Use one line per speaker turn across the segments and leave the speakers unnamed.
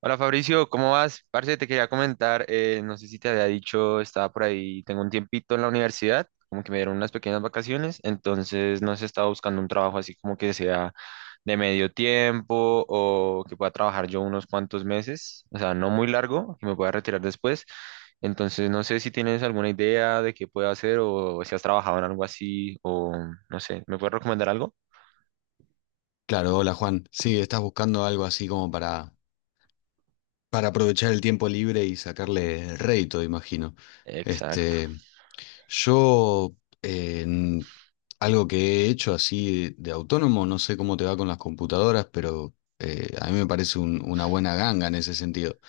Hola Fabricio, ¿cómo vas? Parce, te quería comentar, no sé si te había dicho, estaba por ahí, tengo un tiempito en la universidad, como que me dieron unas pequeñas vacaciones, entonces no sé, estaba buscando un trabajo así como que sea de medio tiempo o que pueda trabajar yo unos cuantos meses, o sea, no muy largo, que me pueda retirar después, entonces no sé si tienes alguna idea de qué puedo hacer o si has trabajado en algo así o no sé, ¿me puedes recomendar algo?
Claro, hola Juan. Sí, estás buscando algo así como para aprovechar el tiempo libre y sacarle rédito, imagino.
Exacto.
Este, yo, en algo que he hecho así de autónomo, no sé cómo te va con las computadoras, pero a mí me parece una buena ganga en ese sentido.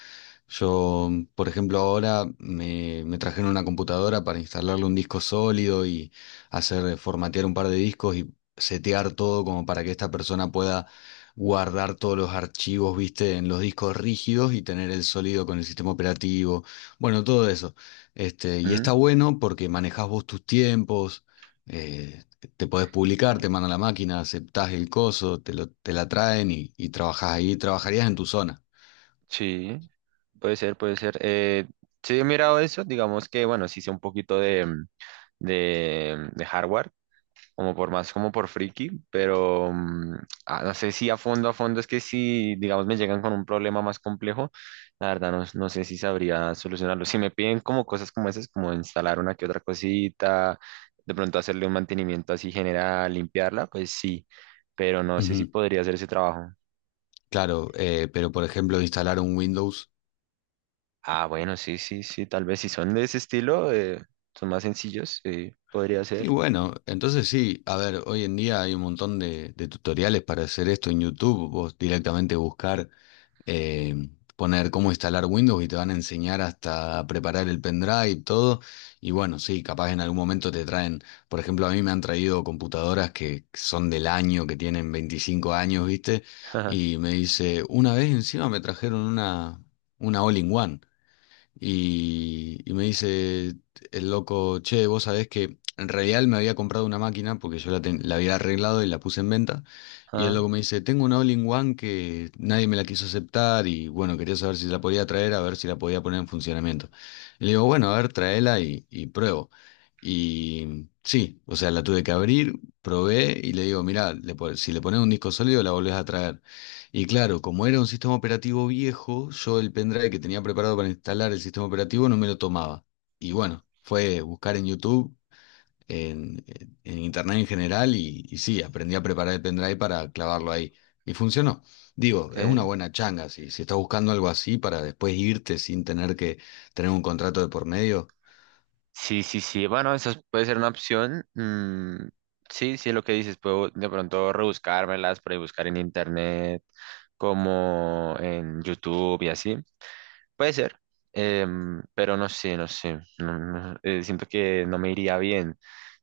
Yo, por ejemplo, ahora me trajeron una computadora para instalarle un disco sólido y hacer formatear un par de discos y setear todo como para que esta persona pueda guardar todos los archivos, viste, en los discos rígidos y tener el sólido con el sistema operativo. Bueno, todo eso. Este, y está bueno porque manejás vos tus tiempos, eh, te podés publicar, te mandan la máquina, aceptás el coso, te la traen y trabajás ahí, trabajarías en tu zona.
Sí, puede ser, puede ser. Sí, he mirado eso, digamos que, bueno, sí sé un poquito de, de, de hardware, como por más, como por friki, pero no sé si a fondo, a fondo, es que si, digamos, me llegan con un problema más complejo, la verdad no, no sé si sabría solucionarlo. Si me piden como cosas como esas, como instalar una que otra cosita, de pronto hacerle un mantenimiento así general, limpiarla, pues sí, pero no sé si
Ujú.
podría hacer ese trabajo.
Claro, pero por ejemplo, instalar un Windows.
Ah, bueno, sí, sí, sí, tal vez si son de ese estilo, son más sencillos, podría
Y
ser.
bueno, entonces sí, a ver, hoy en día hay un montón de tutoriales para hacer esto en YouTube. Vos directamente buscar, eh, poner cómo instalar Windows y te van a enseñar hasta preparar el pendrive, todo. Y bueno, sí, capaz en algún momento te traen, por ejemplo, a mí me han traído computadoras que son del año, que tienen 25 años, ¿viste? Y me dice, una vez encima me trajeron una All-in-One. Y me dice el loco, che, vos sabés que en realidad él me había comprado una máquina porque yo la había arreglado y la puse en venta. Y el
Ah, ajá,
loco me dice, tengo una All-in-One que nadie me la quiso aceptar y bueno, quería saber si la podía traer, a ver si la podía poner en funcionamiento. Y le digo, bueno, a ver, traela y pruebo. Y sí, o sea, la tuve que abrir, probé y le digo, mirá, si le pones un disco sólido la volvés a traer. Y claro, como era un sistema operativo viejo, yo el pendrive que tenía preparado para instalar el sistema operativo no me lo tomaba. Y bueno, fue buscar en YouTube, en internet en general, y sí, aprendí a preparar el pendrive para clavarlo ahí. Y funcionó. Digo, es una
ok.
buena changa, si estás buscando algo así para después irte sin tener que tener un contrato de por medio.
Sí, sí, sí, bueno, esa puede ser una opción. Sí, sí, lo que dices, puedo de pronto rebuscármelas, por ahí buscar en internet, como en YouTube y así. Puede ser, pero no sé, no sé, no, siento que no me iría bien.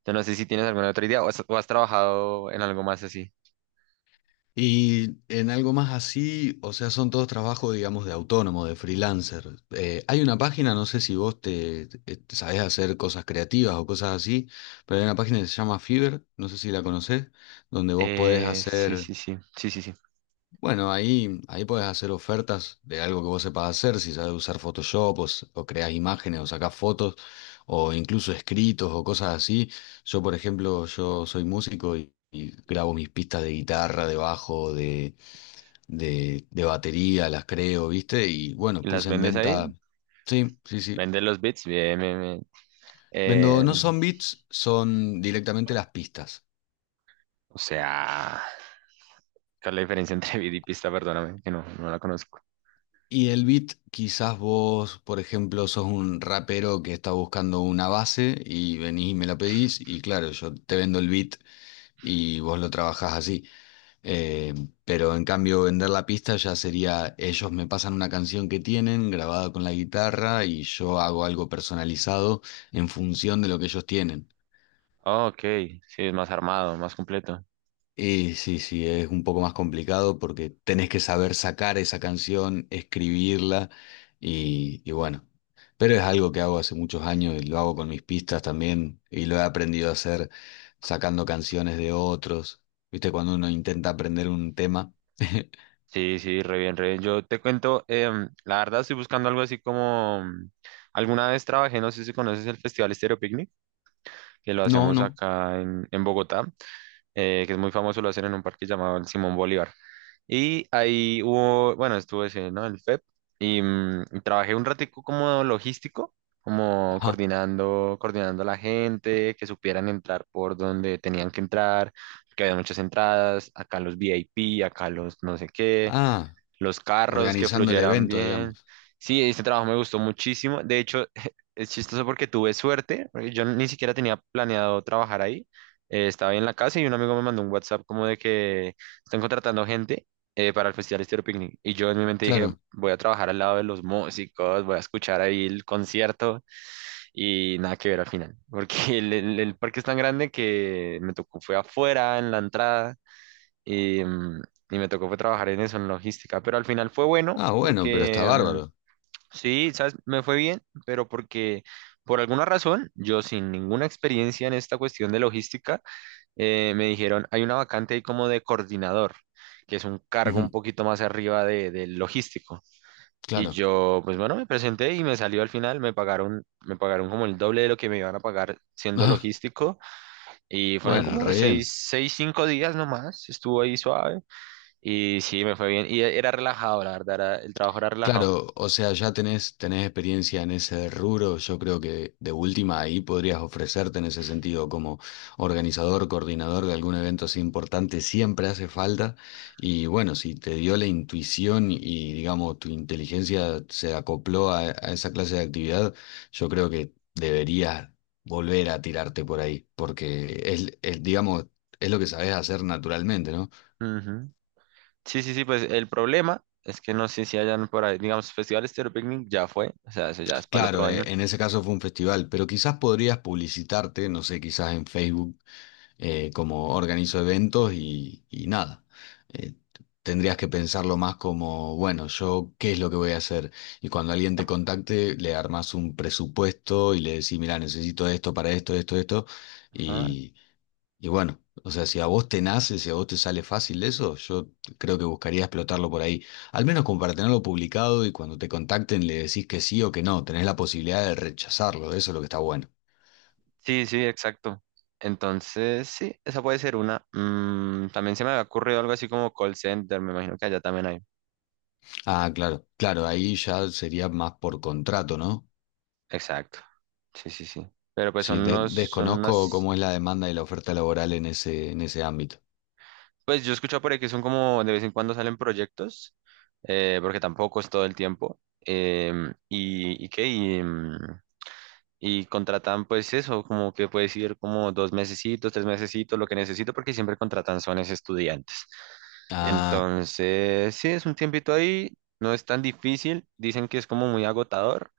Yo no sé si tienes alguna otra idea o has trabajado en algo más así.
Y en algo más así, o sea, son todos trabajos, digamos, de autónomo, de freelancer. Hay una página, no sé si vos te sabés hacer cosas creativas o cosas así, pero hay una página que se llama Fiverr, no sé si la conocés, donde vos podés
Sí,
hacer,
sí, sí, sí, sí, sí.
bueno, ahí podés hacer ofertas de algo que vos sepas hacer, si sabés usar Photoshop o creás imágenes o sacás fotos o incluso escritos o cosas así. Yo, por ejemplo, yo soy músico y grabo mis pistas de guitarra, de bajo, de batería, las creo, ¿viste? Y bueno,
¿Y las
puse en
vendes ahí?
venta. Sí, sí, sí.
¿Vendes los bits? Bien, bien, bien.
Vendo,
Eh,
no son beats, son directamente las pistas.
o sea, ¿Cuál es la diferencia entre beat y pista? Perdóname, que no, no la conozco.
Y el beat, quizás vos, por ejemplo, sos un rapero que está buscando una base y venís y me la pedís, y claro, yo te vendo el beat y vos lo trabajás así. Eh, pero en cambio, vender la pista ya sería, ellos me pasan una canción que tienen grabada con la guitarra y yo hago algo personalizado en función de lo que ellos tienen.
Ah, ok, sí, es más armado, más completo.
Y sí, sí, es un poco más complicado porque tenés que saber sacar esa canción, escribirla y bueno. Pero es algo que hago hace muchos años y lo hago con mis pistas también y lo he aprendido a hacer sacando canciones de otros. ¿Viste? Cuando uno intenta aprender un tema.
Sí, sí, re bien, re bien. Yo te cuento, la verdad estoy buscando algo así como... alguna vez trabajé, no sé si conoces el Festival Estéreo Picnic, que lo
No,
hacemos
no.
acá en Bogotá. Que es muy famoso, lo hacen en un parque llamado el Simón Bolívar. Y ahí hubo, bueno, estuve ese, ¿no? El FEP y y trabajé un ratico como logístico, como
Ajá.
coordinando, coordinando a la gente, que supieran entrar por donde tenían que entrar, que había muchas entradas, acá los VIP, acá los no sé qué,
Ah,
los carros que
organizando el
fluyeran
evento,
bien.
digamos.
Sí, este trabajo me gustó muchísimo. De hecho, es chistoso porque tuve suerte, porque yo ni siquiera tenía planeado trabajar ahí. Estaba ahí en la casa y un amigo me mandó un WhatsApp como de que están contratando gente para el Festival Estéreo Picnic. Y yo en mi mente dije,
Claro.
voy a trabajar al lado de los músicos, voy a escuchar ahí el concierto y nada que ver al final, porque el el parque es tan grande que me tocó, fue afuera, en la entrada y y me tocó fue trabajar en eso, en logística, pero al final fue bueno
Ah, bueno, pero está
porque
bárbaro.
sí, ¿sabes? Me fue bien, pero porque por alguna razón, yo sin ninguna experiencia en esta cuestión de logística, me dijeron, hay una vacante ahí como de coordinador, que es un cargo un
Ujú.
poquito más arriba del logístico. Y
Claro.
yo, pues bueno, me presenté y me salió al final, me pagaron como el doble de lo que me iban a pagar siendo
Ah,
logístico. Y fueron
bueno,
como
re bien.
seis, seis, cinco días nomás, estuvo ahí suave. Y sí, me fue bien. Y era relajado, la verdad, el trabajo era relajado.
Claro, o sea, ya tenés, tenés experiencia en ese rubro, yo creo que de última ahí podrías ofrecerte en ese sentido como organizador, coordinador de algún evento así importante, siempre hace falta. Y bueno, si te dio la intuición y digamos tu inteligencia se acopló a esa clase de actividad, yo creo que deberías volver a tirarte por ahí, porque digamos, es lo que sabes hacer naturalmente, ¿no?
Ujú. Sí, sí, sí, pues el problema es que no sé si hayan por ahí, digamos, Festival Estéreo Picnic ya fue, o sea, eso ya es para el otro
Claro,
año.
en ese caso fue un festival, pero quizás podrías publicitarte, no sé, quizás en Facebook como organizo eventos y nada. Eh, Tendrías que pensarlo más como, bueno, yo qué es lo que voy a hacer. Y cuando alguien te contacte, le armas un presupuesto y le decís, mira, necesito esto para esto, esto, esto,
Ajá.
y bueno, o sea, si a vos te nace, si a vos te sale fácil eso, yo creo que buscaría explotarlo por ahí. Al menos como para tenerlo publicado y cuando te contacten le decís que sí o que no, tenés la posibilidad de rechazarlo, eso es lo que está bueno.
Sí, sí, exacto. Entonces, sí, esa puede ser una. Mm, también se me había ocurrido algo así como call center, me imagino que allá también hay.
Ah, claro, claro, ahí ya sería más por contrato, ¿no?
Exacto. Sí, sí, sí. Pero pues son
Sí,
unos, son
desconozco
unas,
cómo es la demanda y la oferta laboral en ese ámbito.
pues yo escucho por ahí que son como de vez en cuando salen proyectos porque tampoco es todo el tiempo. Y, y qué, y y contratan pues eso, como que puedes ir como dos mesecitos, tres mesecitos, lo que necesito, porque siempre contratan son es estudiantes.
Ah,
Entonces, sí, es un tiempito ahí, no es tan difícil, dicen que es como muy agotador,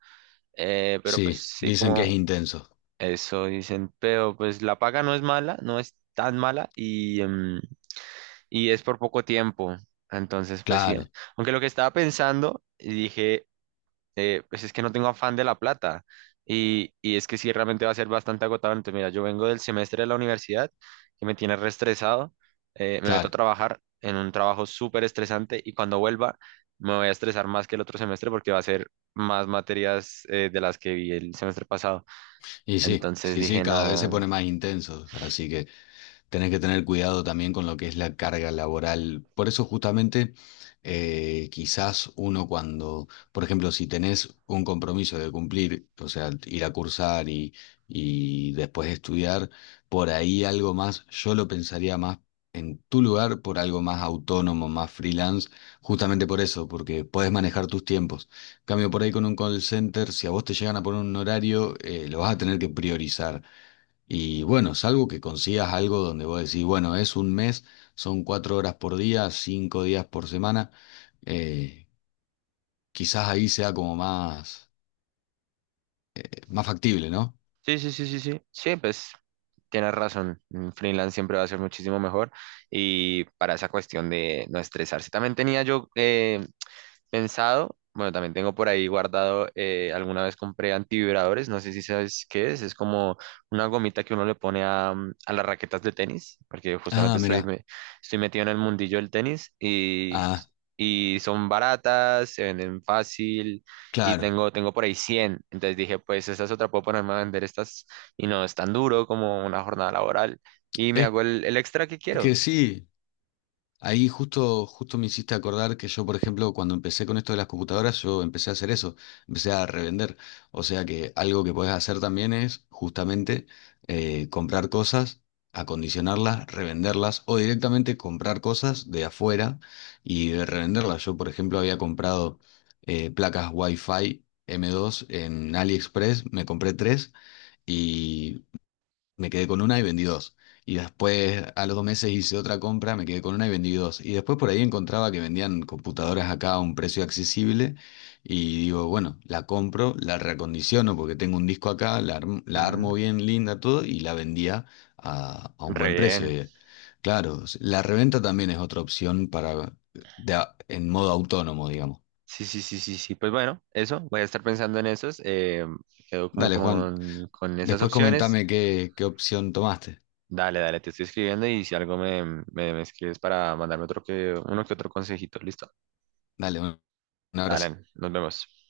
pero pues
sí,
sí,
dicen que es
como
intenso.
eso dicen, pero pues la paga no es mala, no es tan mala y y es por poco tiempo. Entonces, pues sí,
Claro,
aunque lo que estaba pensando, y dije, pues es que no tengo afán de la plata. Y es que sí, realmente va a ser bastante agotador. Entonces, mira, yo vengo del semestre de la universidad, que me tiene reestresado, me meto a
claro.
trabajar en un trabajo súper estresante y cuando vuelva me voy a estresar más que el otro semestre porque va a ser más materias de las que vi el semestre pasado.
Y sí,
Entonces
sí, sí,
dije,
cada vez se
no,
pone más intenso, así que… Tenés que tener cuidado también con lo que es la carga laboral. Por eso justamente quizás uno cuando, por ejemplo, si tenés un compromiso de cumplir, o sea, ir a cursar y después estudiar, por ahí algo más, yo lo pensaría más en tu lugar por algo más autónomo, más freelance, justamente por eso, porque podés manejar tus tiempos. Cambio por ahí con un call center, si a vos te llegan a poner un horario, lo vas a tener que priorizar. Y bueno, salvo que consigas algo donde vos decís, bueno, es 1 mes, son 4 horas por día, 5 días por semana, eh, quizás ahí sea como más factible, ¿no?
sí, sí, sí, sí, sí, sí, pues tienes razón, un freelance siempre va a ser muchísimo mejor y para esa cuestión de no estresarse. También tenía yo pensado, bueno, también tengo por ahí guardado, alguna vez compré antivibradores, no sé si sabes qué es como una gomita que uno le pone a, a las raquetas de tenis, porque
Ah,
justamente estoy,
mirá.
estoy metido en el mundillo del tenis
Ah,
y son baratas, se venden fácil y
claro.
tengo, tengo por ahí 100, entonces dije, pues esa es otra, puedo ponerme a vender estas y no es tan duro como una jornada laboral y me
Es
hago el extra que
que
quiero.
sí, ahí justo, justo me hiciste acordar que yo, por ejemplo, cuando empecé con esto de las computadoras, yo empecé a hacer eso, empecé a revender. O sea que algo que podés hacer también es justamente comprar cosas, acondicionarlas, revenderlas o directamente comprar cosas de afuera y revenderlas. Yo, por ejemplo, había comprado placas Wi-Fi M2 en AliExpress, me compré tres, me quedé con una y vendí dos. Y después a los 2 meses hice otra compra, me quedé con una y vendí dos. Y después por ahí encontraba que vendían computadoras acá a un precio accesible y digo, bueno, la compro, la reacondiciono porque tengo un disco acá, la armo
Mm,
bien linda, todo y la vendía a un
re
buen precio.
bien.
Y, claro, la reventa también es otra opción para en modo autónomo, digamos.
Sí, sí, sí, sí, sí. Pues bueno, eso, voy a estar pensando en esos. Quedo como
Dale, Juan,
con esas
después
opciones.
comentame qué, qué opción tomaste.
Dale, dale, te estoy escribiendo y si algo me, me, me escribes para mandarme uno que otro consejito, ¿listo?
Dale, un
Dale,
abrazo.
nos vemos.